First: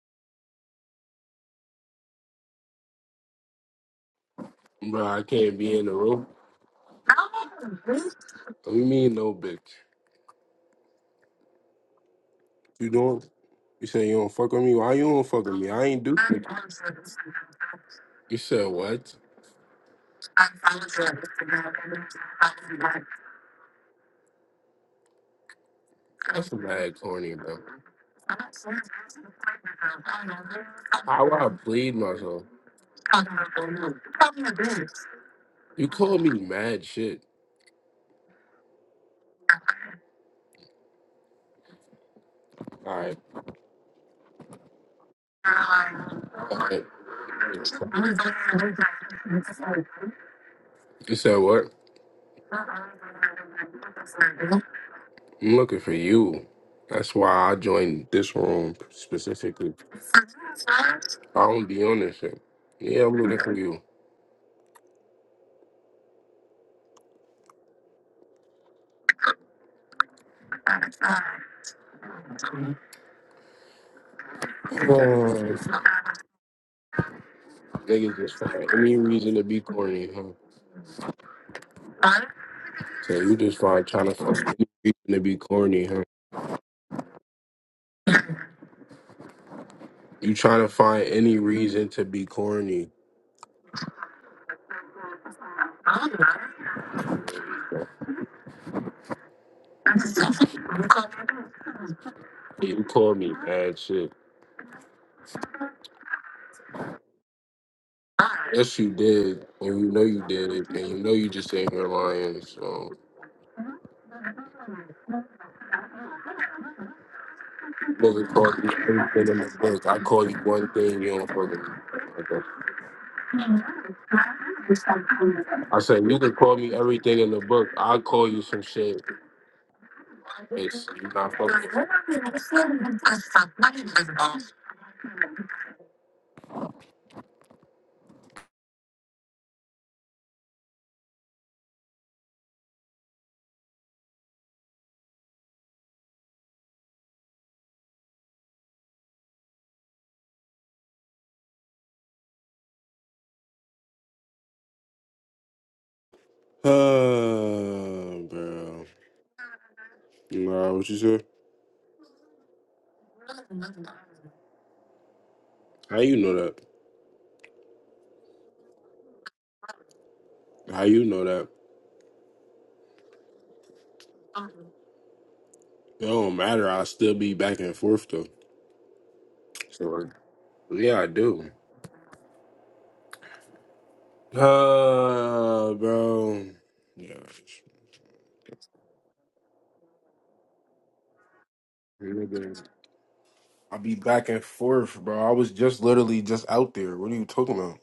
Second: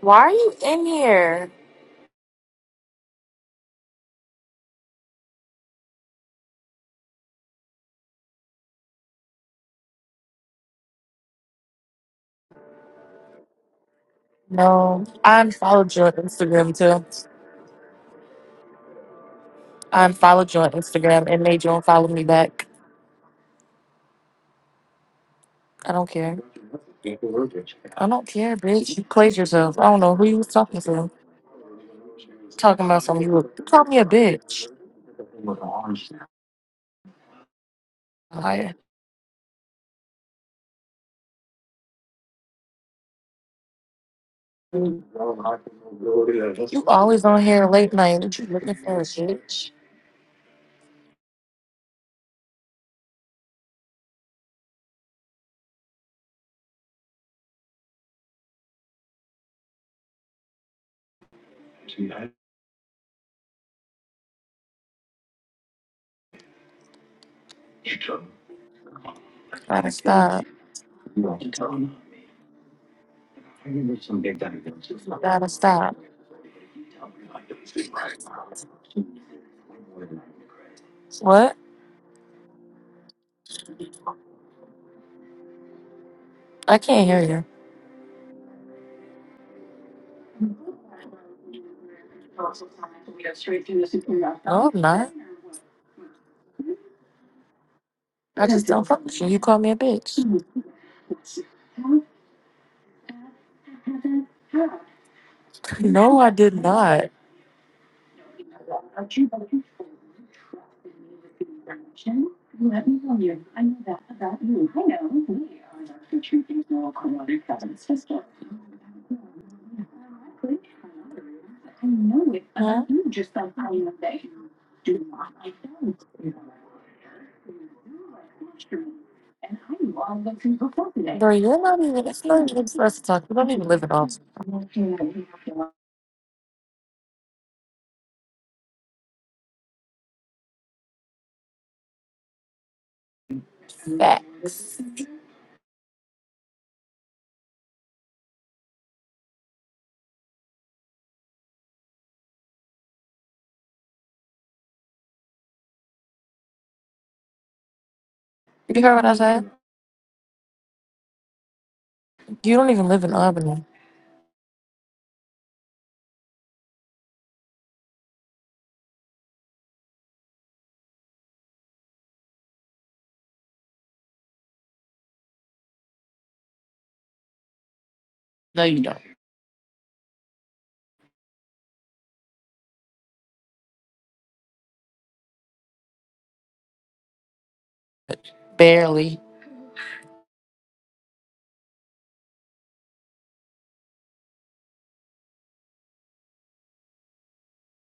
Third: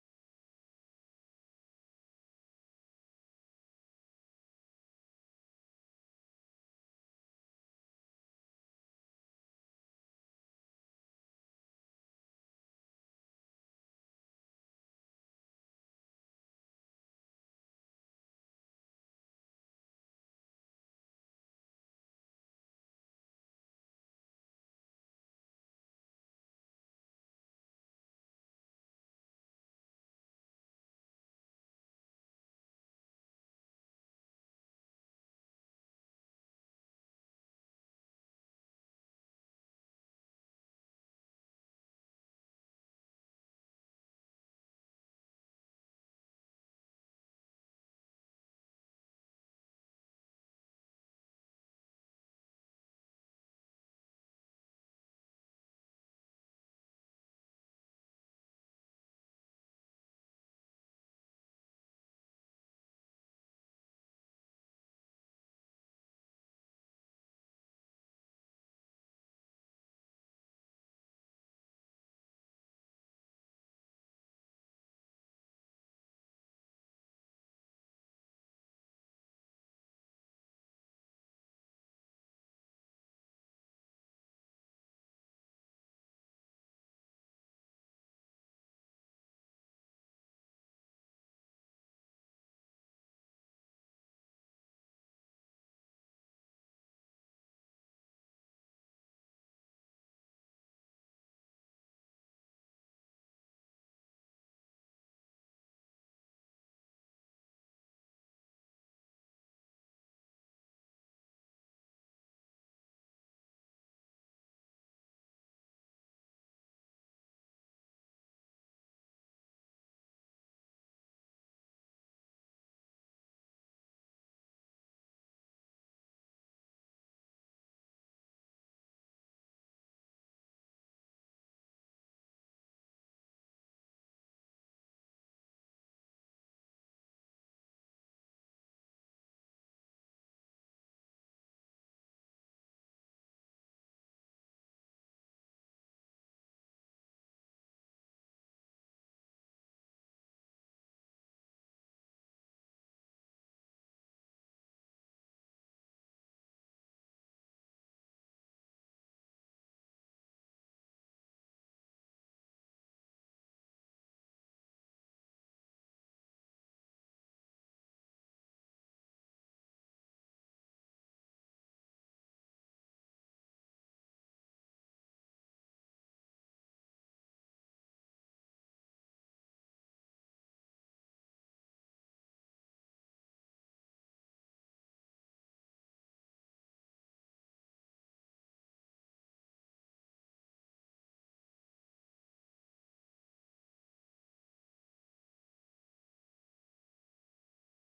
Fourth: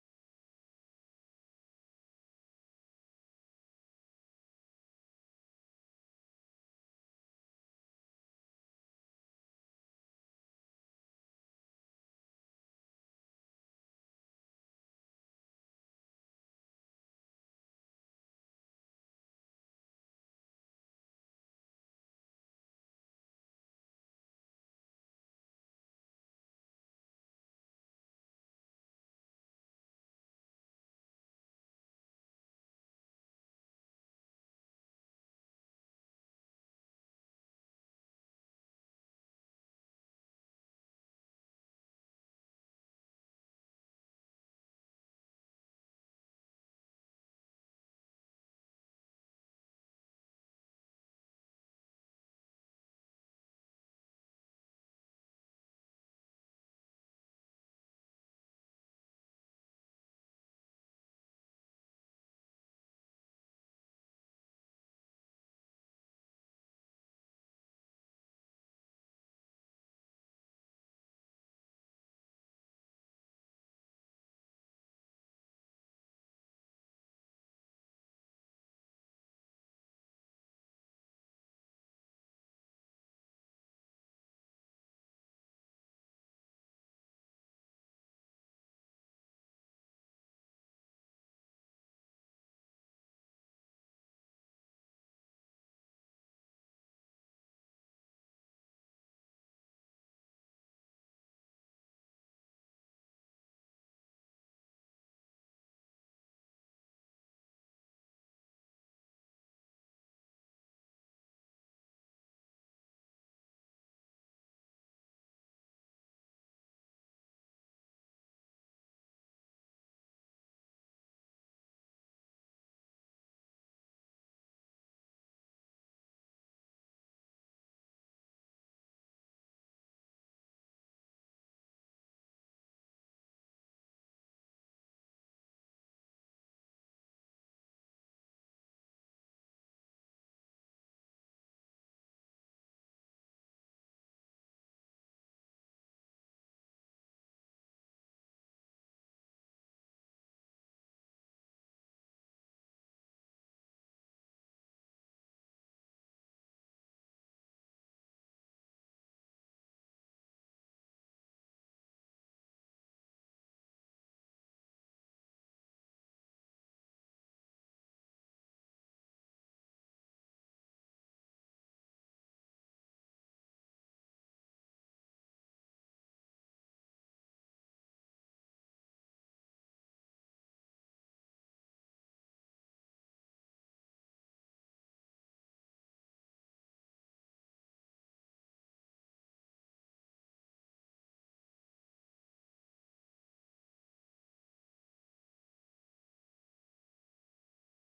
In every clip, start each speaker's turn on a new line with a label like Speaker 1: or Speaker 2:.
Speaker 1: Why are you in here?
Speaker 2: Bro, I can't be in the room. What do you mean, no bitch? You don't? You say you don't fuck with me? Why you
Speaker 1: No,
Speaker 2: don't
Speaker 1: I
Speaker 2: fuck with me? I
Speaker 1: unfollowed
Speaker 2: ain't
Speaker 1: you on
Speaker 2: do shit.
Speaker 1: Instagram too.
Speaker 2: You said what?
Speaker 1: I unfollowed you on Instagram and made you unfollow me back. I don't care.
Speaker 2: That's a bad corny, bro.
Speaker 1: I don't care, bitch. You played yourself. I don't know who you was talking to.
Speaker 2: How would I bleed myself?
Speaker 1: Talking about something. You you called me a bitch.
Speaker 2: You call me mad shit.
Speaker 1: Liar.
Speaker 2: All right.
Speaker 1: You
Speaker 2: All
Speaker 1: always on here late night. What you looking for, bitch?
Speaker 2: right. You said what? I'm looking for you. That's why I joined this room specifically. I don't be on this shit. Yeah, I'm looking for you.
Speaker 1: Gotta stop. Gotta
Speaker 2: Oh,
Speaker 1: stop.
Speaker 2: niggas just find any reason to be corny, huh?
Speaker 1: What?
Speaker 2: So you just find trying to find any reason to be corny, huh?
Speaker 1: I can't hear you.
Speaker 2: You trying to find any reason to be
Speaker 1: No,
Speaker 2: corny.
Speaker 1: I'm not. I just don't function. You call me a bitch.
Speaker 2: You call me bad shit.
Speaker 1: No, I did not.
Speaker 2: Yes, you did, and you know you did it, and you know you just ain't here lying. So nigga called you everything in the book. I call you one thing, you don't fucking. Okay.
Speaker 1: Huh?
Speaker 2: I said you can call me everything in the book. I call you some shit. It's you
Speaker 1: Bro,
Speaker 2: not
Speaker 1: you're
Speaker 2: fucking.
Speaker 1: not even, it's not even for us to talk. You don't even live in Albany. Fat.
Speaker 2: Uh,
Speaker 1: You
Speaker 2: bro.
Speaker 1: heard what I said?
Speaker 2: Nah, what you say?
Speaker 1: You don't even live in Albany.
Speaker 2: How you know that? How you know that? It don't matter. i still be back and forth though.
Speaker 1: No, you don't.
Speaker 2: So like, yeah, I do. Uh, bro. Yeah.
Speaker 1: Barely.
Speaker 2: Nigga, I be back and forth, bro. I was just literally just out there. What are you talking about?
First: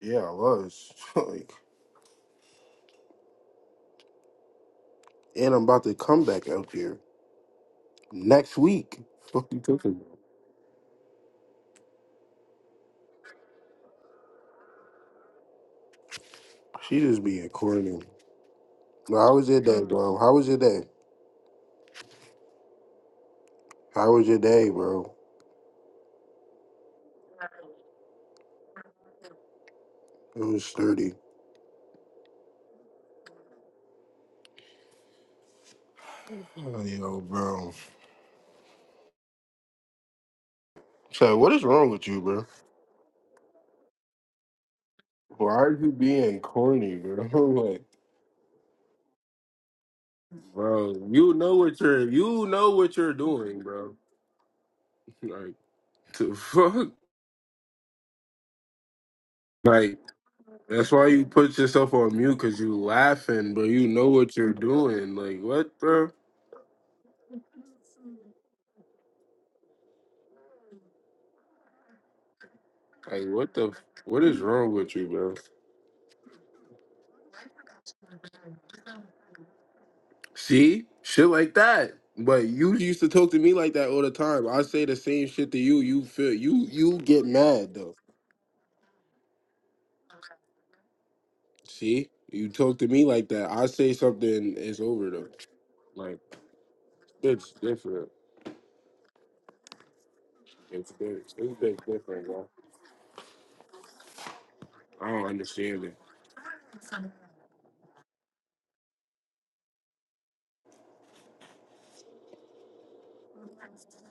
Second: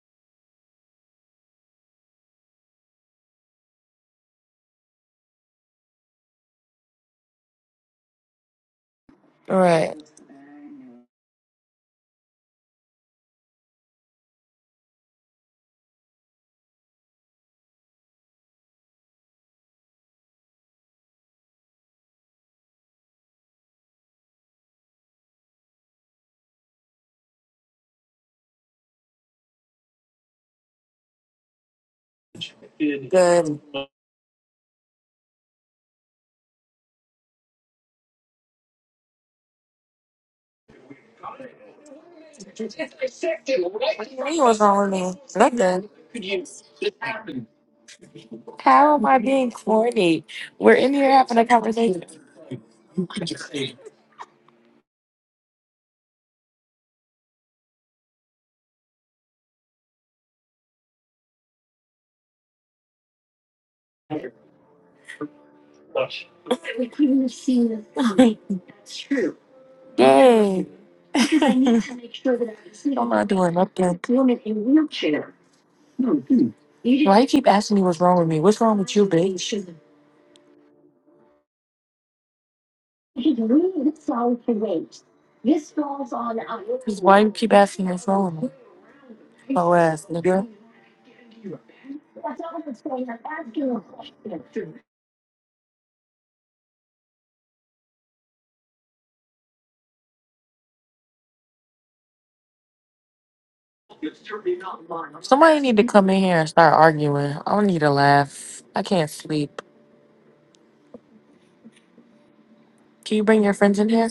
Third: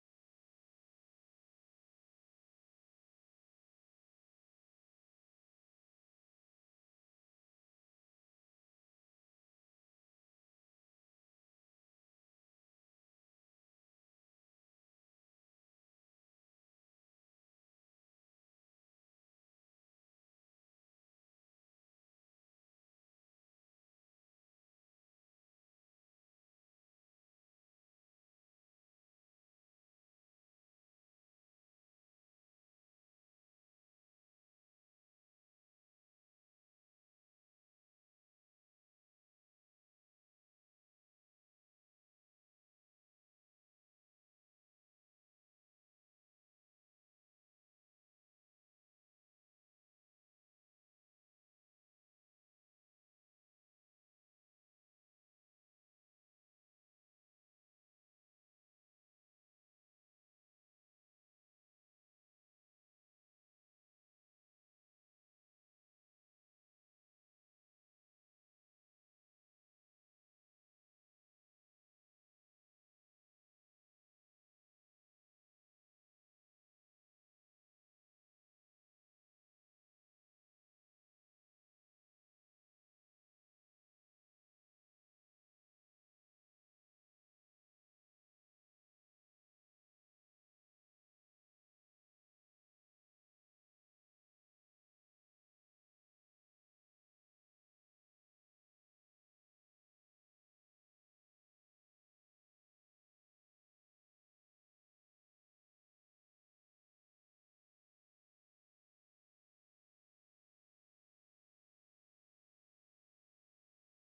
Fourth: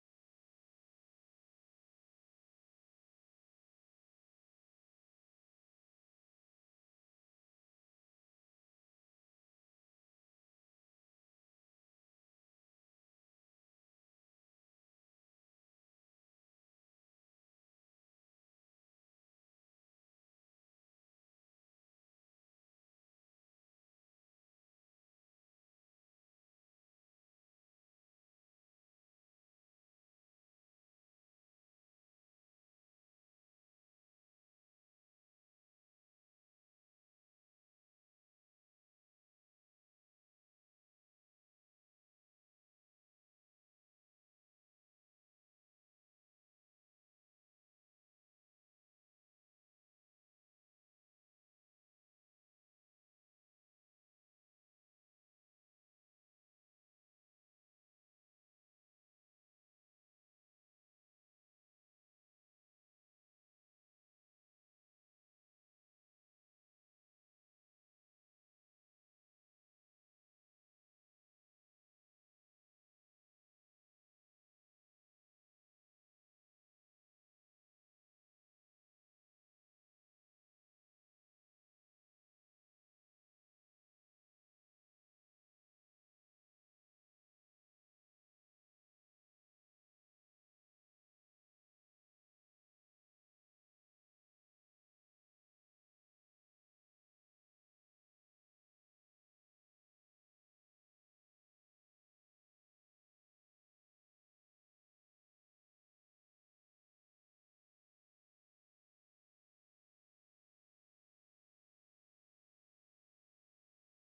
Speaker 2: Yeah, I was. like, and I'm about to come back out there next week. What you talking
Speaker 1: Right.
Speaker 2: about? She just being corny. No, how was your day, bro? How was your day? How was your day, bro? It was sturdy.
Speaker 1: Good.
Speaker 2: Oh, yo, bro. So, what is wrong with you, bro?
Speaker 1: What do you mean what's wrong with me?
Speaker 2: Why are
Speaker 1: Nothing.
Speaker 2: you being corny, bro? like,
Speaker 1: How am I being corny? We're
Speaker 2: bro,
Speaker 1: in here
Speaker 2: you
Speaker 1: having a
Speaker 2: know what
Speaker 1: conversation.
Speaker 2: you're you know what you're doing, bro. Like the fuck. Like that's why you put yourself on mute because you laughing, but you know what you're doing. Like what, bro?
Speaker 1: Yay. I'm
Speaker 2: Like
Speaker 1: not doing
Speaker 2: what the?
Speaker 1: nothing.
Speaker 2: What is wrong with you, bro?
Speaker 1: Why you keep asking me what's wrong with me? What's wrong with you, bitch?
Speaker 2: See shit like that. But you used to talk to me like that all the time. I say the same shit to you. You feel you you
Speaker 1: Because why
Speaker 2: get
Speaker 1: you keep
Speaker 2: mad
Speaker 1: asking me
Speaker 2: though.
Speaker 1: what's wrong with me? Oh, ass, nigga.
Speaker 2: See, you talk to me like that. I say something, it's over though. Like it's different. It's different. It's big different, bro. I don't
Speaker 1: Somebody need to
Speaker 2: understand it,
Speaker 1: come in here and start arguing. I don't need to laugh. I can't sleep. Can you bring your friends in here?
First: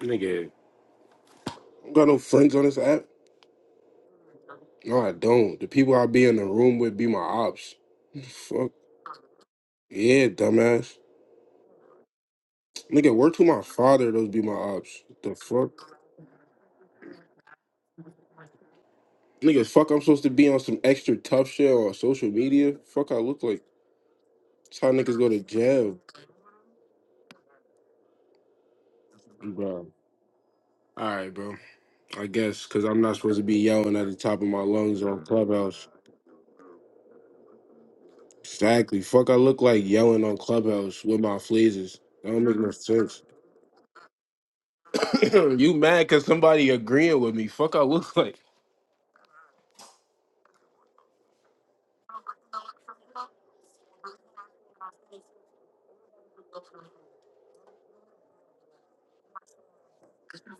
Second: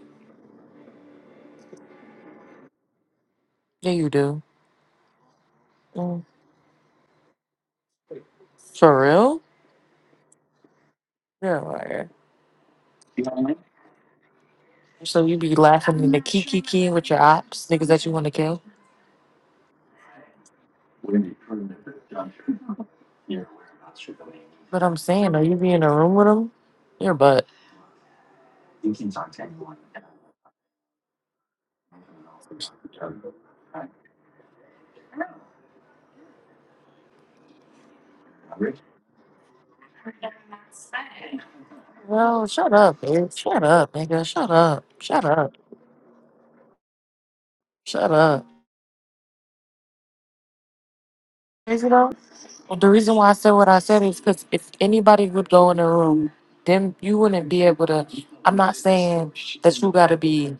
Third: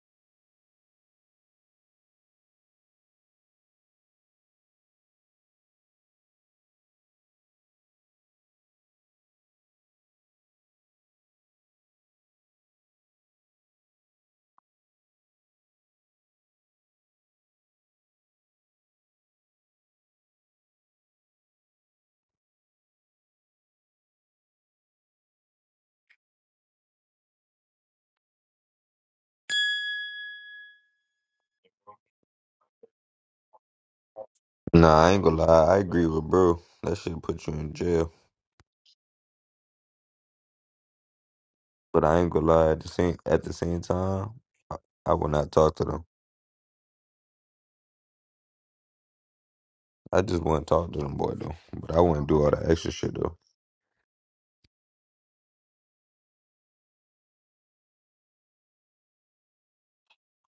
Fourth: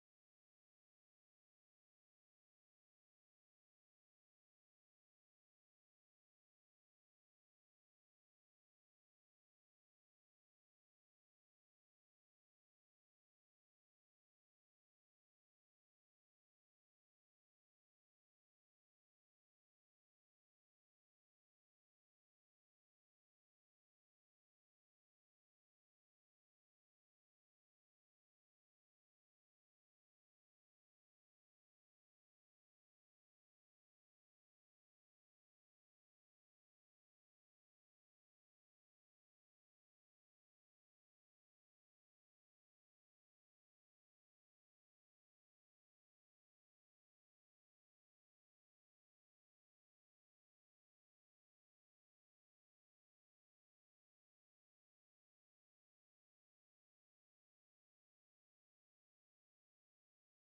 Speaker 2: nigga. I don't got no friends on this app.
Speaker 1: Yeah, you do.
Speaker 2: No, I don't. The people I
Speaker 1: Mm.
Speaker 2: be in the room with be my ops. Fuck
Speaker 1: For real?
Speaker 2: yeah, dumbass.
Speaker 1: Yeah,
Speaker 2: Nigga, work to my father, those be my ops.
Speaker 1: So
Speaker 2: The
Speaker 1: you be
Speaker 2: fuck,
Speaker 1: laughing in the kiki kiki with your ops, niggas that you want to kill.
Speaker 2: nigga. Fuck, I'm supposed to be on some extra tough shit on social media. Fuck, I look like. That's
Speaker 1: But
Speaker 2: how
Speaker 1: I'm
Speaker 2: niggas go
Speaker 1: saying,
Speaker 2: to
Speaker 1: are you be in a
Speaker 2: jail,
Speaker 1: room with them? Your butt.
Speaker 2: bro. All right, bro. I guess because I'm not supposed to be yelling at the top of my lungs
Speaker 3: Nah, I
Speaker 2: on
Speaker 3: ain't gonna lie. I
Speaker 2: Clubhouse.
Speaker 3: agree with bro. That shit put you in jail.
Speaker 2: Exactly. Fuck, I look like yelling on Clubhouse with my fleezes.
Speaker 3: But I ain't
Speaker 2: That don't
Speaker 3: gonna
Speaker 1: Well,
Speaker 2: make no
Speaker 3: lie.
Speaker 1: shut
Speaker 3: At the
Speaker 1: up,
Speaker 3: same
Speaker 2: sense.
Speaker 1: bitch.
Speaker 3: at the
Speaker 1: Shut
Speaker 3: same
Speaker 1: up, nigga.
Speaker 3: time,
Speaker 1: Shut
Speaker 3: I,
Speaker 1: up.
Speaker 3: I
Speaker 1: Shut
Speaker 3: would not
Speaker 1: up.
Speaker 2: you
Speaker 3: talk to
Speaker 2: mad
Speaker 3: them.
Speaker 2: because somebody agreeing with me? Fuck, I
Speaker 1: Shut
Speaker 2: look like.
Speaker 1: up.
Speaker 3: I just wouldn't talk to them boy though.
Speaker 1: Crazy
Speaker 3: But I
Speaker 1: though.
Speaker 3: wouldn't do all that
Speaker 1: Well, the
Speaker 3: extra
Speaker 1: reason
Speaker 3: shit
Speaker 1: why I
Speaker 3: though.
Speaker 1: said what I said is because if anybody would go in a room, then you wouldn't be able to. I'm not saying that you got to be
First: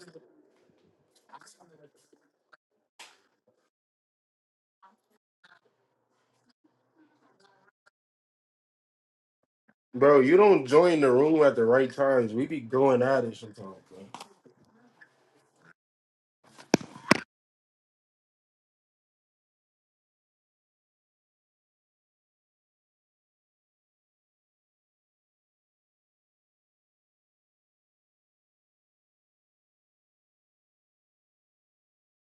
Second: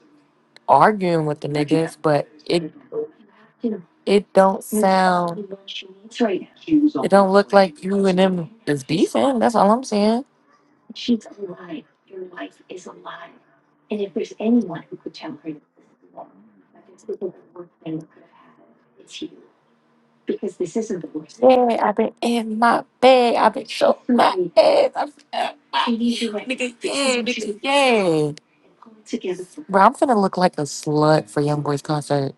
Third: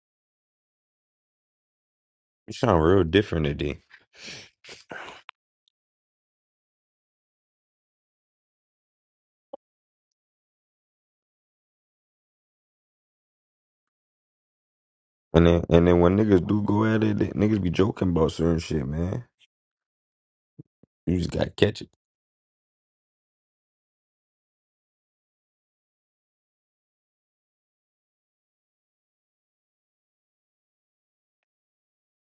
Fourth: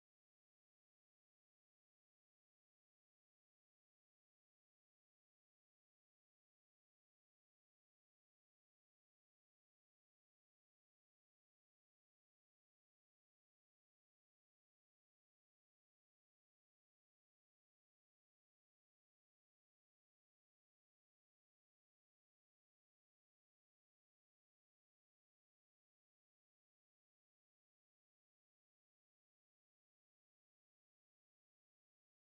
Speaker 1: arguing with the niggas, but
Speaker 3: You
Speaker 1: it
Speaker 3: sound real different today.
Speaker 1: it don't sound. It don't look like you and them is beefing. That's all I'm
Speaker 2: Bro,
Speaker 1: saying.
Speaker 2: you don't join the room at the right times. We be going at it sometimes, bro.
Speaker 3: And then and then when niggas do go at it, they- niggas be joking about certain shit, man. You just gotta
Speaker 1: Yeah,
Speaker 3: catch it.
Speaker 1: I've been in my bed. I've been showing my ass. I've been in my nigga, yeah, nigga, yeah. Bro, I'm finna look like a slut for YoungBoy's concert.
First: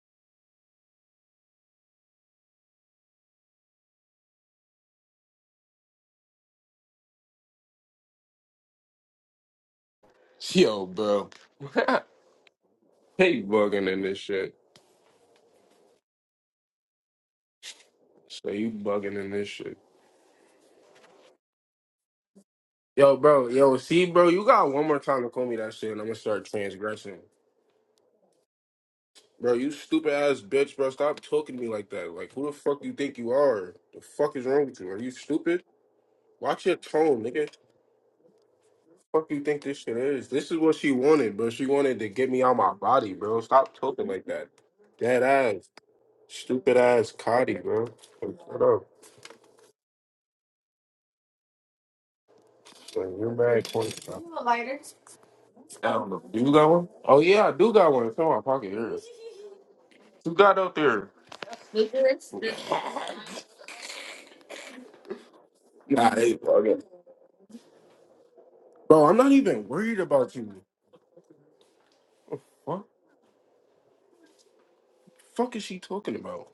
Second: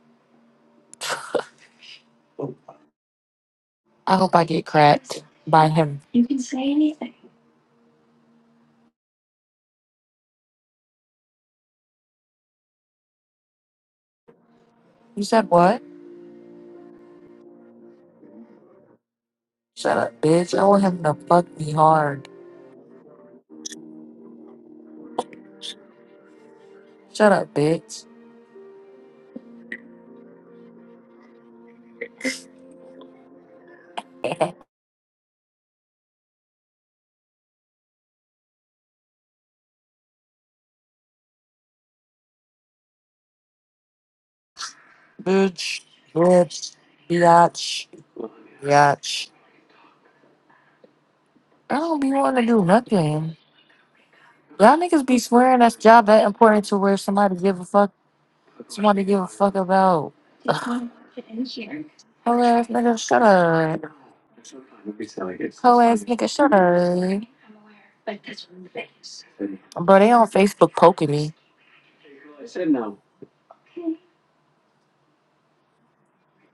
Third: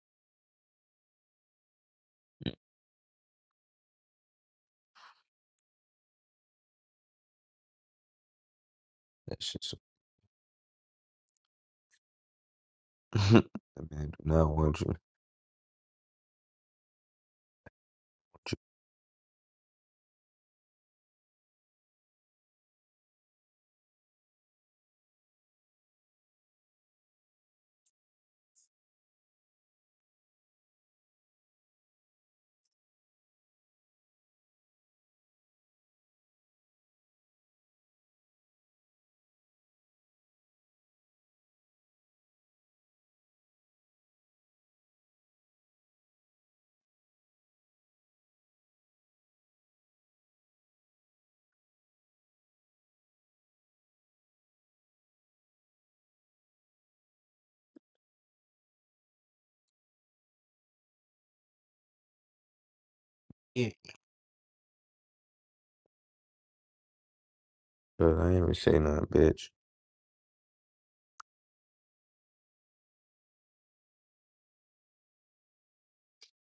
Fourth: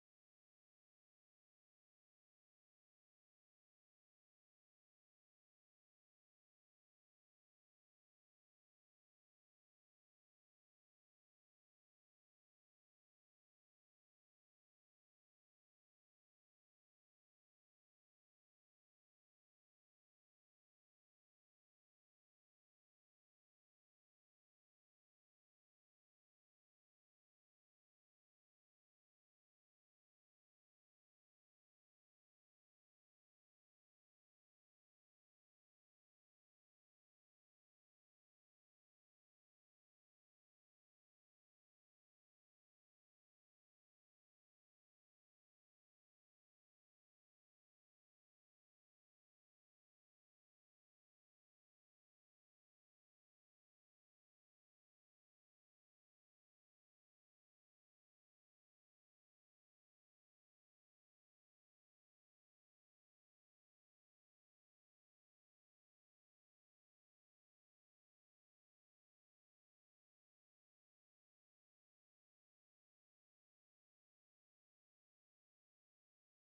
Speaker 1: I hope I get cracked by him.
Speaker 3: That shit. So
Speaker 2: Yo, bro. hey,
Speaker 3: that
Speaker 2: bugging in
Speaker 3: man
Speaker 2: this
Speaker 3: do
Speaker 2: shit.
Speaker 3: not want you.
Speaker 1: You said what?
Speaker 2: So you bugging in this shit.
Speaker 1: Shut up, bitch. I want him to fuck me hard.
Speaker 2: Yo, bro, yo, see, bro, you got one more time to call me that shit, and I'm gonna start transgressing.
Speaker 1: Shut up, bitch.
Speaker 2: Bro, you stupid ass bitch, bro. Stop talking to me like that. Like, who the fuck you think you are? The fuck is wrong with you? Are you stupid? Watch your tone, nigga. Fuck you think this shit is? This is what she wanted, bro. She wanted to get me out my body, bro. Stop talking like that. Dead ass,
Speaker 1: bitch,
Speaker 2: stupid
Speaker 1: bitch,
Speaker 2: ass Cotty,
Speaker 1: biatch,
Speaker 2: bro. Like, shut up.
Speaker 1: biatch. I don't be wanting to do
Speaker 2: Like, you're
Speaker 1: nothing.
Speaker 2: mad corny, bro. You have a
Speaker 1: Y'all
Speaker 2: lighter?
Speaker 1: niggas be swearing that's
Speaker 2: I
Speaker 1: job
Speaker 2: don't know.
Speaker 1: that
Speaker 2: Do you
Speaker 1: important
Speaker 2: got
Speaker 1: to
Speaker 2: one?
Speaker 1: where
Speaker 2: Oh
Speaker 1: somebody
Speaker 2: yeah, I
Speaker 1: give a
Speaker 2: do
Speaker 1: fuck.
Speaker 2: got one. It's in my pocket here.
Speaker 1: Somebody give a fuck about.
Speaker 2: You got
Speaker 1: Ugh.
Speaker 2: out there? Nah,
Speaker 1: Whole ass nigga, shut
Speaker 3: Yeah.
Speaker 1: up. Whole ass nigga,
Speaker 2: they
Speaker 1: shut
Speaker 2: bugging.
Speaker 1: up.
Speaker 3: But I ain't even say nothing,
Speaker 2: Bro, I'm not
Speaker 3: bitch.
Speaker 2: even
Speaker 1: Bro,
Speaker 2: worried
Speaker 1: they on
Speaker 2: about you.
Speaker 1: Facebook poking me.
Speaker 2: What the fuck is she talking about?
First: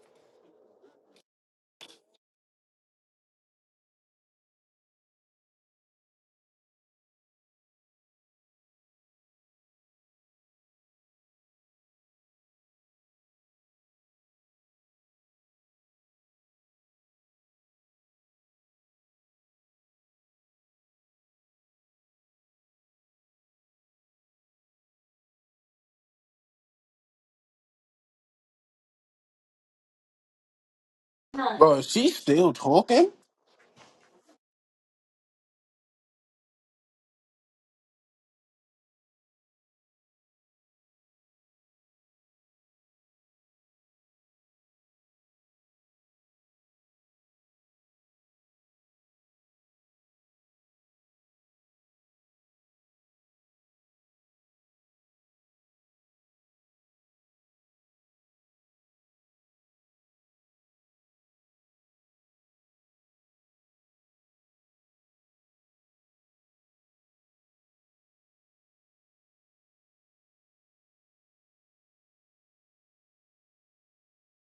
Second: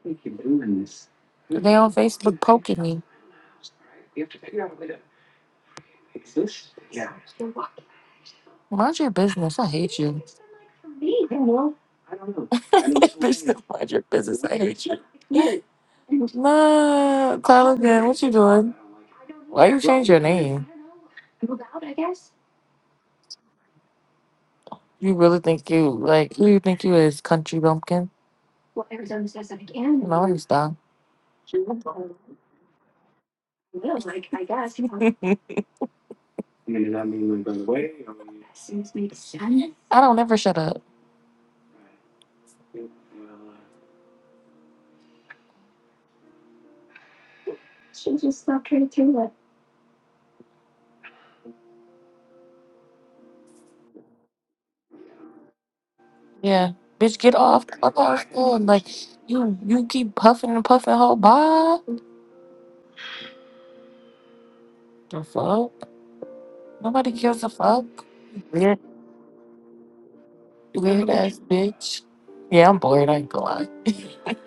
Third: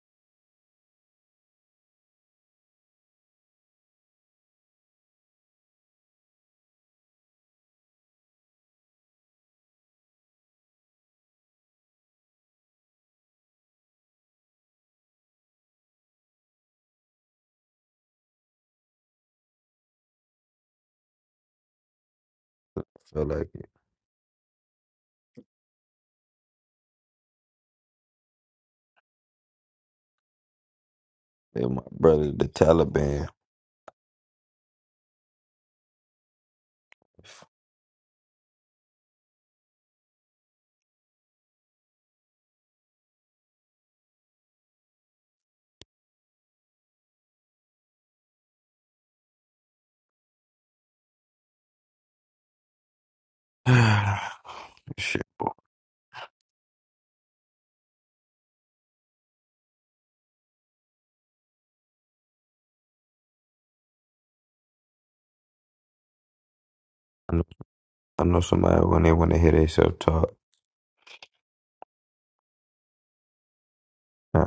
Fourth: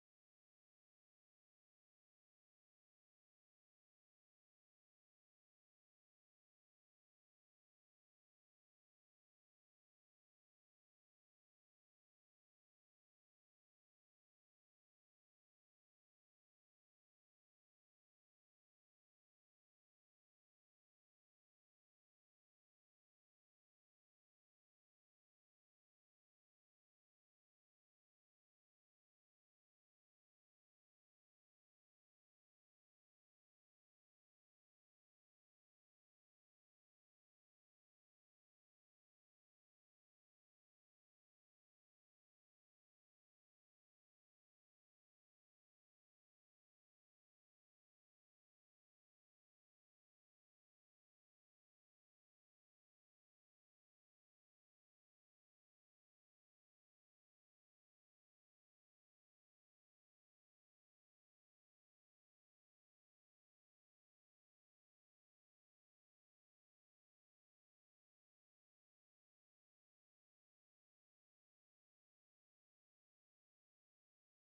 Speaker 1: They on Facebook poking me. Mind your business. I hate you. Bitch, said, Mind your business. I hate you. Nah, Cloud again. What you doing? Why you change your name?
Speaker 3: I feel like it.
Speaker 1: You really think you like who you think you is, country bumpkin? No, I'm done.
Speaker 3: They
Speaker 2: Bro,
Speaker 3: my
Speaker 2: is she
Speaker 3: brother, the
Speaker 2: still talking?
Speaker 3: Taliban.
Speaker 1: I don't ever shut up.
Speaker 3: shit, boy.
Speaker 1: Yeah. Bitch, get off the clubhouse then. Like you you keep puffing and puffing whole bye. The fuck? Nobody gives a fuck.
Speaker 3: I know somebody
Speaker 1: Weird
Speaker 3: when they want to hear they self talk.
Speaker 1: weird ass bitch. Yeah, I'm bored, I ain't gonna lie.
Speaker 3: I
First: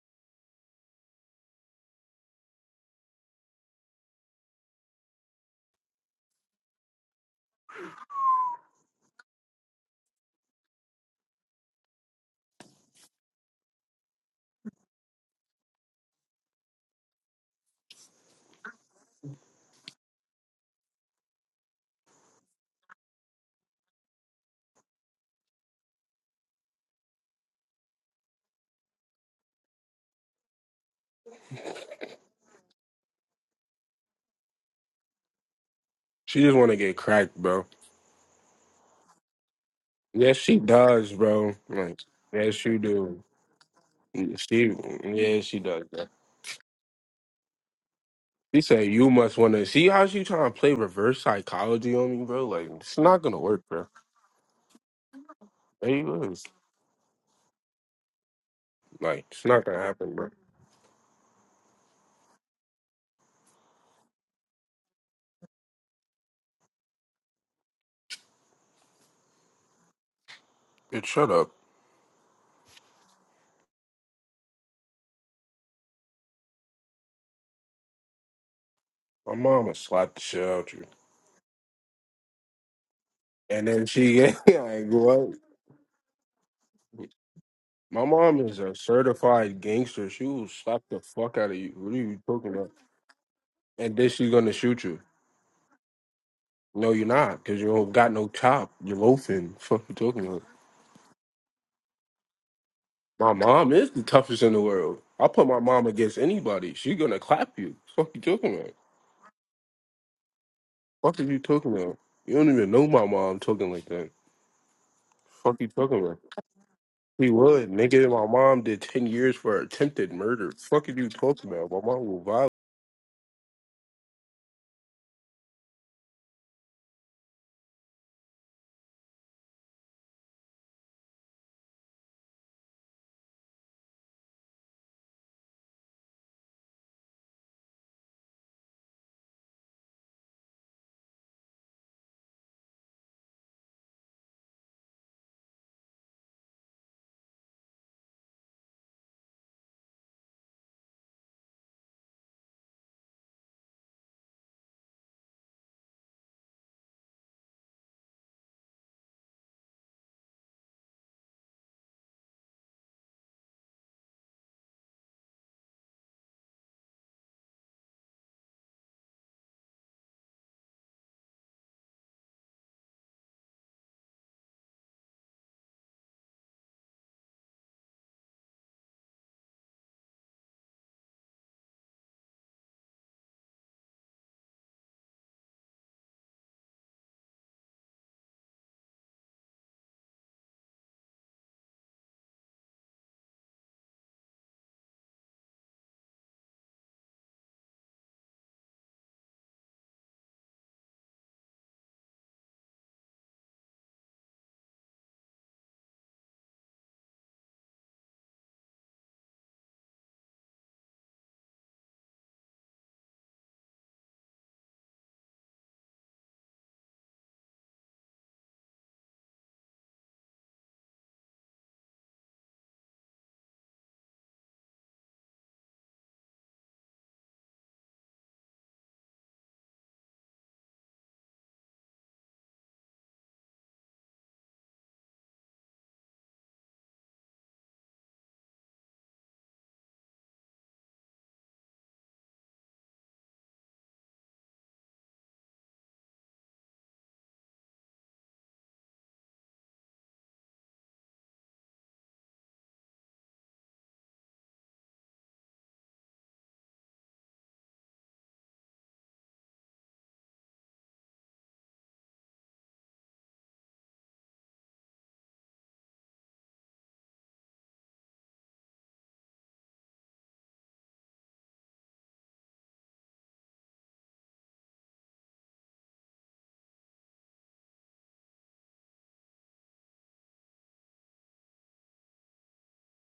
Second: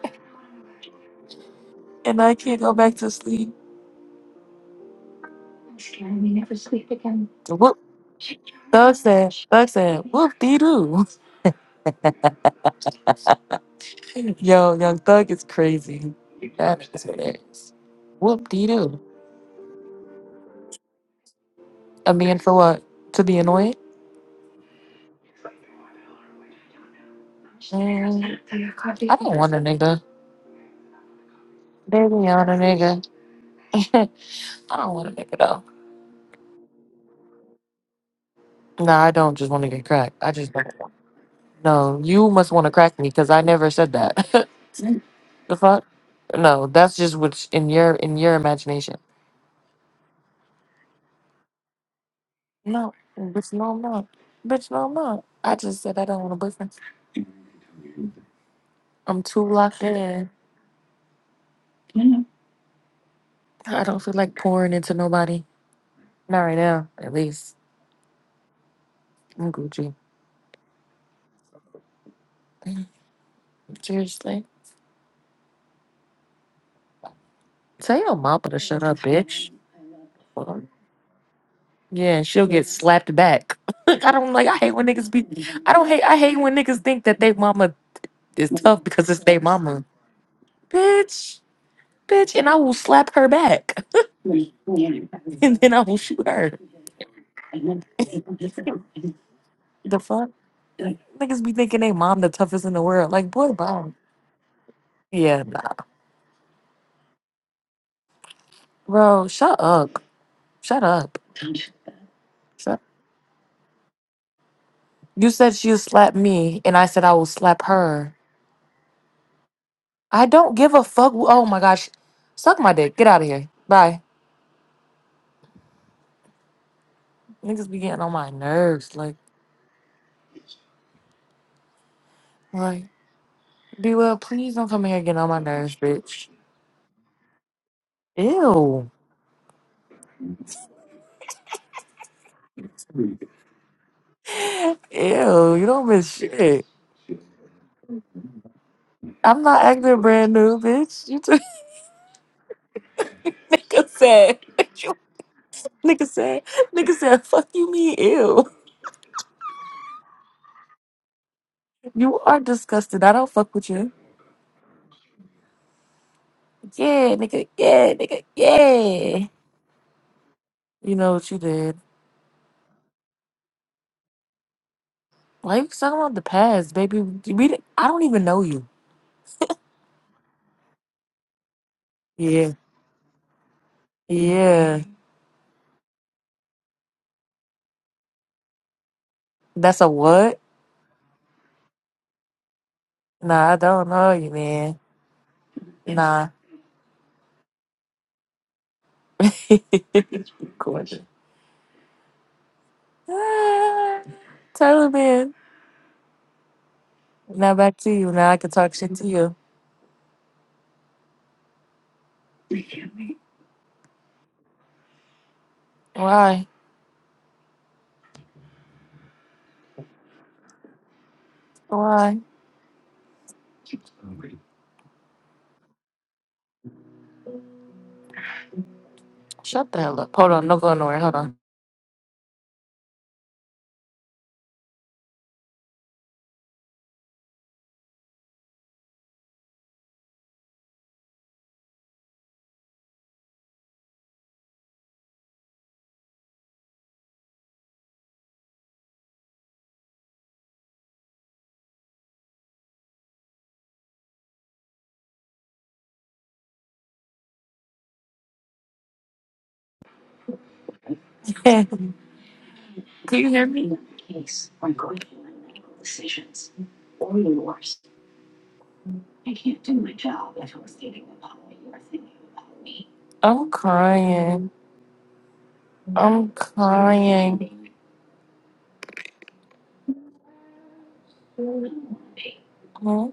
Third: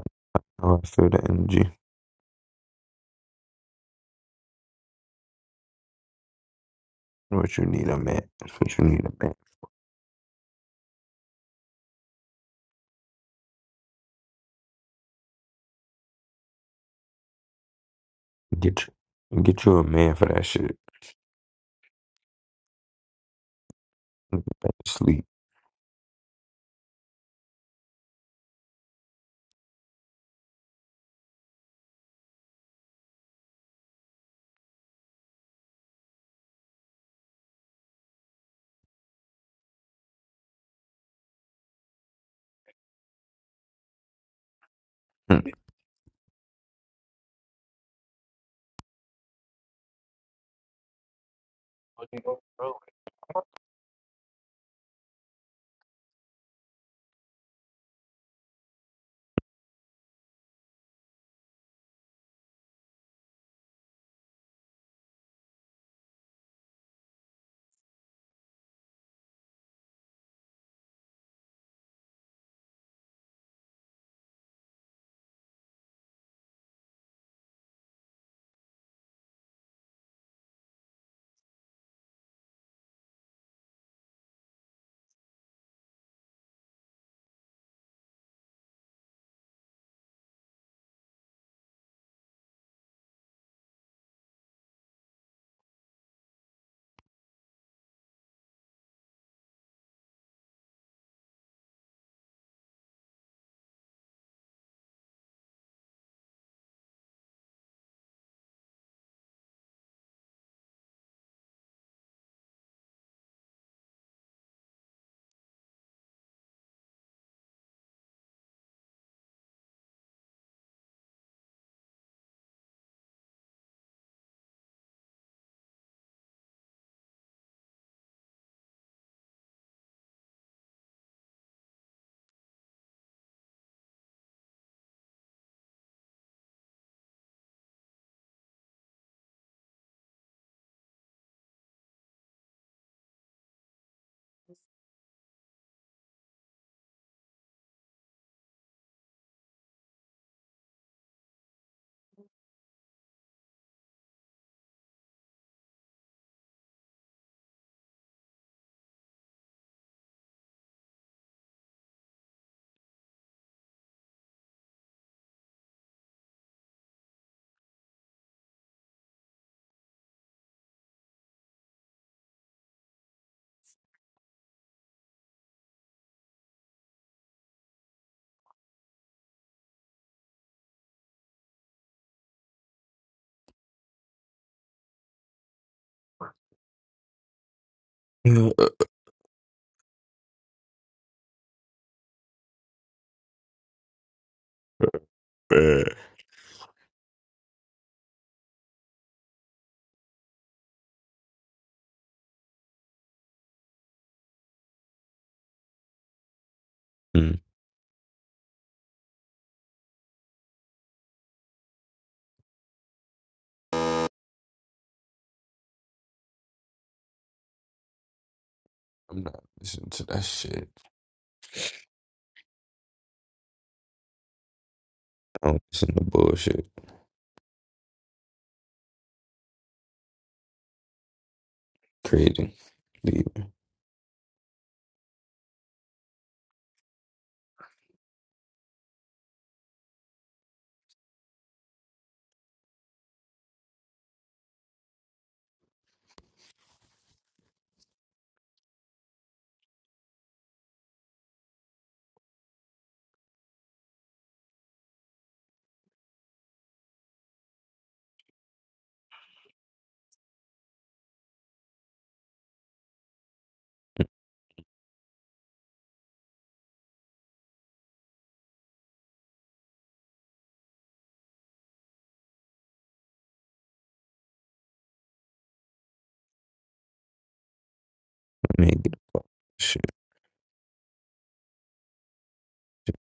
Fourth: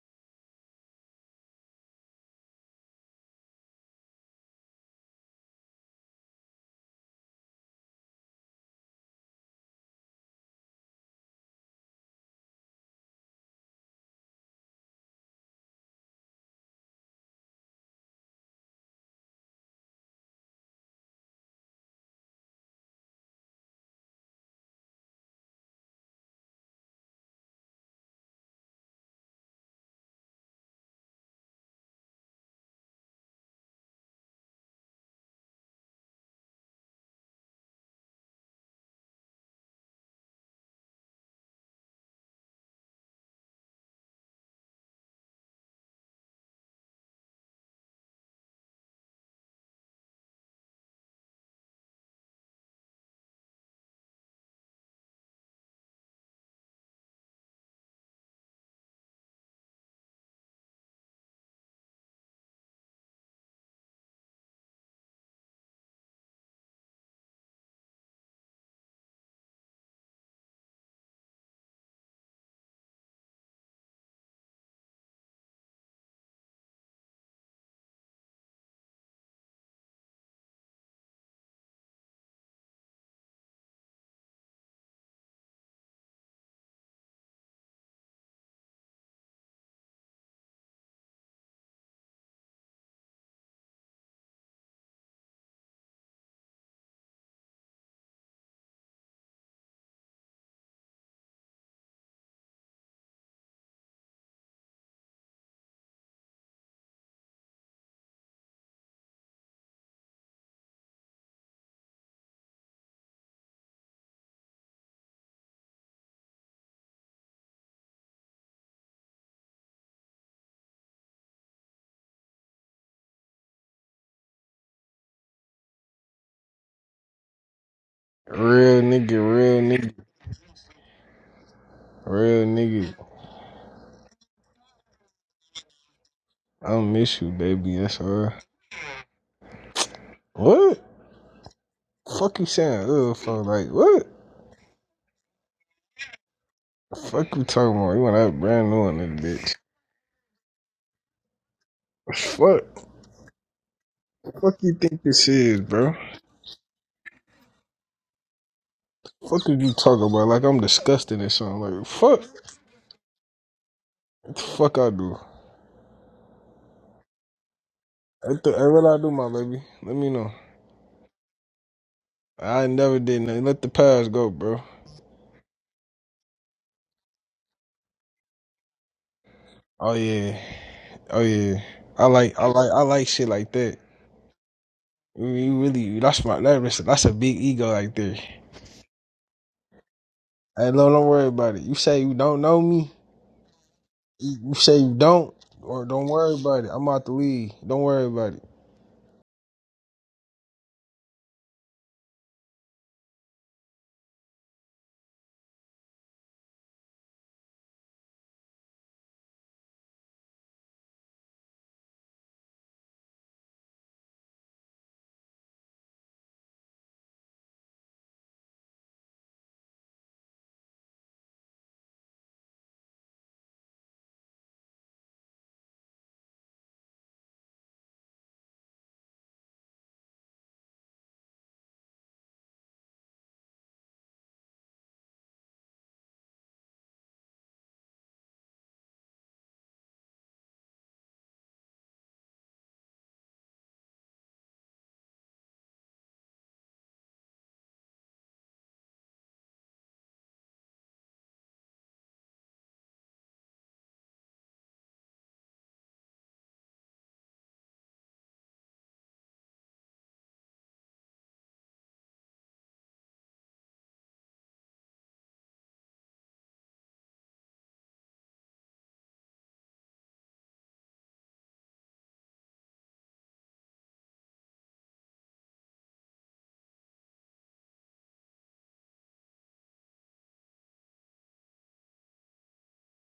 Speaker 3: know I feel the energy.
Speaker 1: And I can't go back to sleep.
Speaker 3: What you
Speaker 1: Whoop
Speaker 3: need a man. That's what you
Speaker 1: Thug
Speaker 3: need a man.
Speaker 1: said, Thug said, whoop dee doo. Yo, young thug is crazy. That is what Whoop dee
Speaker 3: Get
Speaker 1: doo.
Speaker 3: you, get you a man for that shit.
Speaker 1: A man for what? To be annoying?
Speaker 3: Sleep.
Speaker 1: Man, I don't want a nigga. Baby on a nigga. I don't want a nigga though.
Speaker 2: She just want to get cracked, bro.
Speaker 1: No, I don't just want to get cracked. I
Speaker 2: Yes,
Speaker 1: just
Speaker 2: she
Speaker 1: don't. want-
Speaker 2: does, bro.
Speaker 1: No,
Speaker 2: Like,
Speaker 1: you must want
Speaker 2: yes,
Speaker 1: to
Speaker 2: you
Speaker 1: crack me
Speaker 2: do.
Speaker 1: because I never said that.
Speaker 2: She,
Speaker 3: Hmm.
Speaker 2: yeah,
Speaker 1: the
Speaker 2: she does.
Speaker 1: fuck?
Speaker 2: Bro.
Speaker 1: No, that's just what's in your in your
Speaker 2: She said
Speaker 1: imagination.
Speaker 2: you must want to see how she trying to play reverse psychology on me, bro. Like,
Speaker 1: No,
Speaker 2: it's not gonna
Speaker 1: bitch,
Speaker 2: work,
Speaker 1: no, I'm
Speaker 2: bro.
Speaker 1: not. Bitch, no, I'm not. I just
Speaker 2: There
Speaker 1: said I don't
Speaker 2: you
Speaker 1: want a
Speaker 2: is.
Speaker 1: boyfriend. I'm
Speaker 2: Like, it's
Speaker 1: too
Speaker 2: not gonna
Speaker 1: locked
Speaker 2: happen, bro.
Speaker 1: in. I don't feel like pouring into nobody. Not right now, at least. I'm Gucci.
Speaker 2: Bitch, shut up.
Speaker 1: Seriously. Tell your mama to shut up,
Speaker 2: My
Speaker 1: bitch.
Speaker 2: mama slapped the shit out you,
Speaker 1: Yeah, and she'll get Yeah. slapped back.
Speaker 2: and then
Speaker 1: Like, I
Speaker 2: she,
Speaker 1: don't like. I
Speaker 2: yeah,
Speaker 1: hate when
Speaker 2: like
Speaker 1: niggas be.
Speaker 2: what?
Speaker 1: I don't hate. I hate when niggas think that they mama
Speaker 2: My mom
Speaker 1: is
Speaker 2: is a
Speaker 1: tough because it's their
Speaker 2: certified
Speaker 1: mama.
Speaker 2: gangster. She will slap the fuck
Speaker 1: Bitch,
Speaker 2: out of you. What are you
Speaker 1: bitch, and
Speaker 2: talking
Speaker 1: I
Speaker 2: about?
Speaker 1: will slap her back,
Speaker 2: And then she's gonna shoot you.
Speaker 1: and then I will shoot her.
Speaker 2: No, you're not, because you don't got no chop. You're loafing. Fuck you
Speaker 1: The
Speaker 2: talking
Speaker 1: fuck,
Speaker 2: about.
Speaker 1: niggas be thinking they mom the toughest in the world. Like,
Speaker 2: My
Speaker 1: boy,
Speaker 2: mom is
Speaker 1: bro.
Speaker 2: the toughest in the world. I'll
Speaker 1: Yeah,
Speaker 2: put my
Speaker 1: nah.
Speaker 2: mom against anybody. She gonna clap you. Fuck you talking about.
Speaker 1: bro. Shut up. Shut
Speaker 2: Fuck
Speaker 1: up.
Speaker 2: are you talking about? You don't even
Speaker 1: Shut.
Speaker 2: know my mom talking like that.
Speaker 1: You said
Speaker 2: Fuck you
Speaker 1: she'll
Speaker 2: talking
Speaker 1: slap
Speaker 2: about.
Speaker 1: me, and I said I will
Speaker 2: She
Speaker 1: slap
Speaker 2: would. Nigga,
Speaker 1: her.
Speaker 2: my mom did ten years for attempted
Speaker 1: I
Speaker 2: murder.
Speaker 1: don't give a
Speaker 2: Fuck are you
Speaker 1: fuck. Oh
Speaker 2: talking
Speaker 1: my
Speaker 2: about? My
Speaker 1: gosh,
Speaker 2: mom will violate.
Speaker 1: suck my dick. Get out of here. Bye. Niggas be getting on my
Speaker 4: Real
Speaker 1: nerves. Like,
Speaker 4: nigga, real nigga, real
Speaker 1: like.
Speaker 4: nigga.
Speaker 1: Be well, please don't come here getting on my nerves, bitch.
Speaker 4: I don't miss you, baby. That's all.
Speaker 1: Ew.
Speaker 4: What? Fuck you saying ugh for? Like what?
Speaker 1: Ew, you don't miss shit.
Speaker 4: Fuck you talking about? You want that brand new one,
Speaker 1: I'm
Speaker 4: this
Speaker 1: not acting brand new, bitch. You took
Speaker 4: bitch? Fuck.
Speaker 1: nigga said.
Speaker 4: Fuck you
Speaker 1: You
Speaker 4: think this is, bro?
Speaker 1: nigga said. Nigga said, fuck you me, ew.
Speaker 4: Fuck are you talking about? Like I'm disgusting or something. Like
Speaker 1: You
Speaker 4: fuck.
Speaker 1: are disgusted. I don't fuck with you.
Speaker 4: What the fuck I do?
Speaker 1: Yeah, nigga, yeah, nigga,
Speaker 4: What, the, hey, what I do,
Speaker 1: yeah.
Speaker 4: my baby? Let me know.
Speaker 1: You know what you did.
Speaker 4: I never did nothing. Let the past go, bro.
Speaker 1: Why you talking about the past, baby? We didn't, I don't even know you.
Speaker 4: Oh yeah. Oh yeah. I like I
Speaker 1: Yeah.
Speaker 4: like I like shit like that.
Speaker 1: Yeah.
Speaker 4: You really that's my that is- a big ego right there.
Speaker 1: That's a what?
Speaker 4: Hey, no, don't worry about it. You say you don't know me.
Speaker 1: Nah, I don't know you,
Speaker 4: You you say
Speaker 1: man.
Speaker 4: you don't, or
Speaker 3: Yeah.
Speaker 4: don't
Speaker 1: Nah.
Speaker 4: worry about it. I'm out the league. Don't worry about it.
Speaker 1: Ah, Tyler, man.
Speaker 3: Hmm.
Speaker 1: Now back to you. Now I can talk shit to you. Why?
Speaker 3: I'm not listening to that shit.
Speaker 1: Why?
Speaker 3: I don't listen to bullshit.
Speaker 1: Shut the hell up. Hold on. No going nowhere. Hold on.
Speaker 3: Crazy. Leave.
Speaker 1: can you hear me? I'm crying. I'm crying.
Speaker 3: I mean, get the fuck. Shit.
Speaker 1: Huh?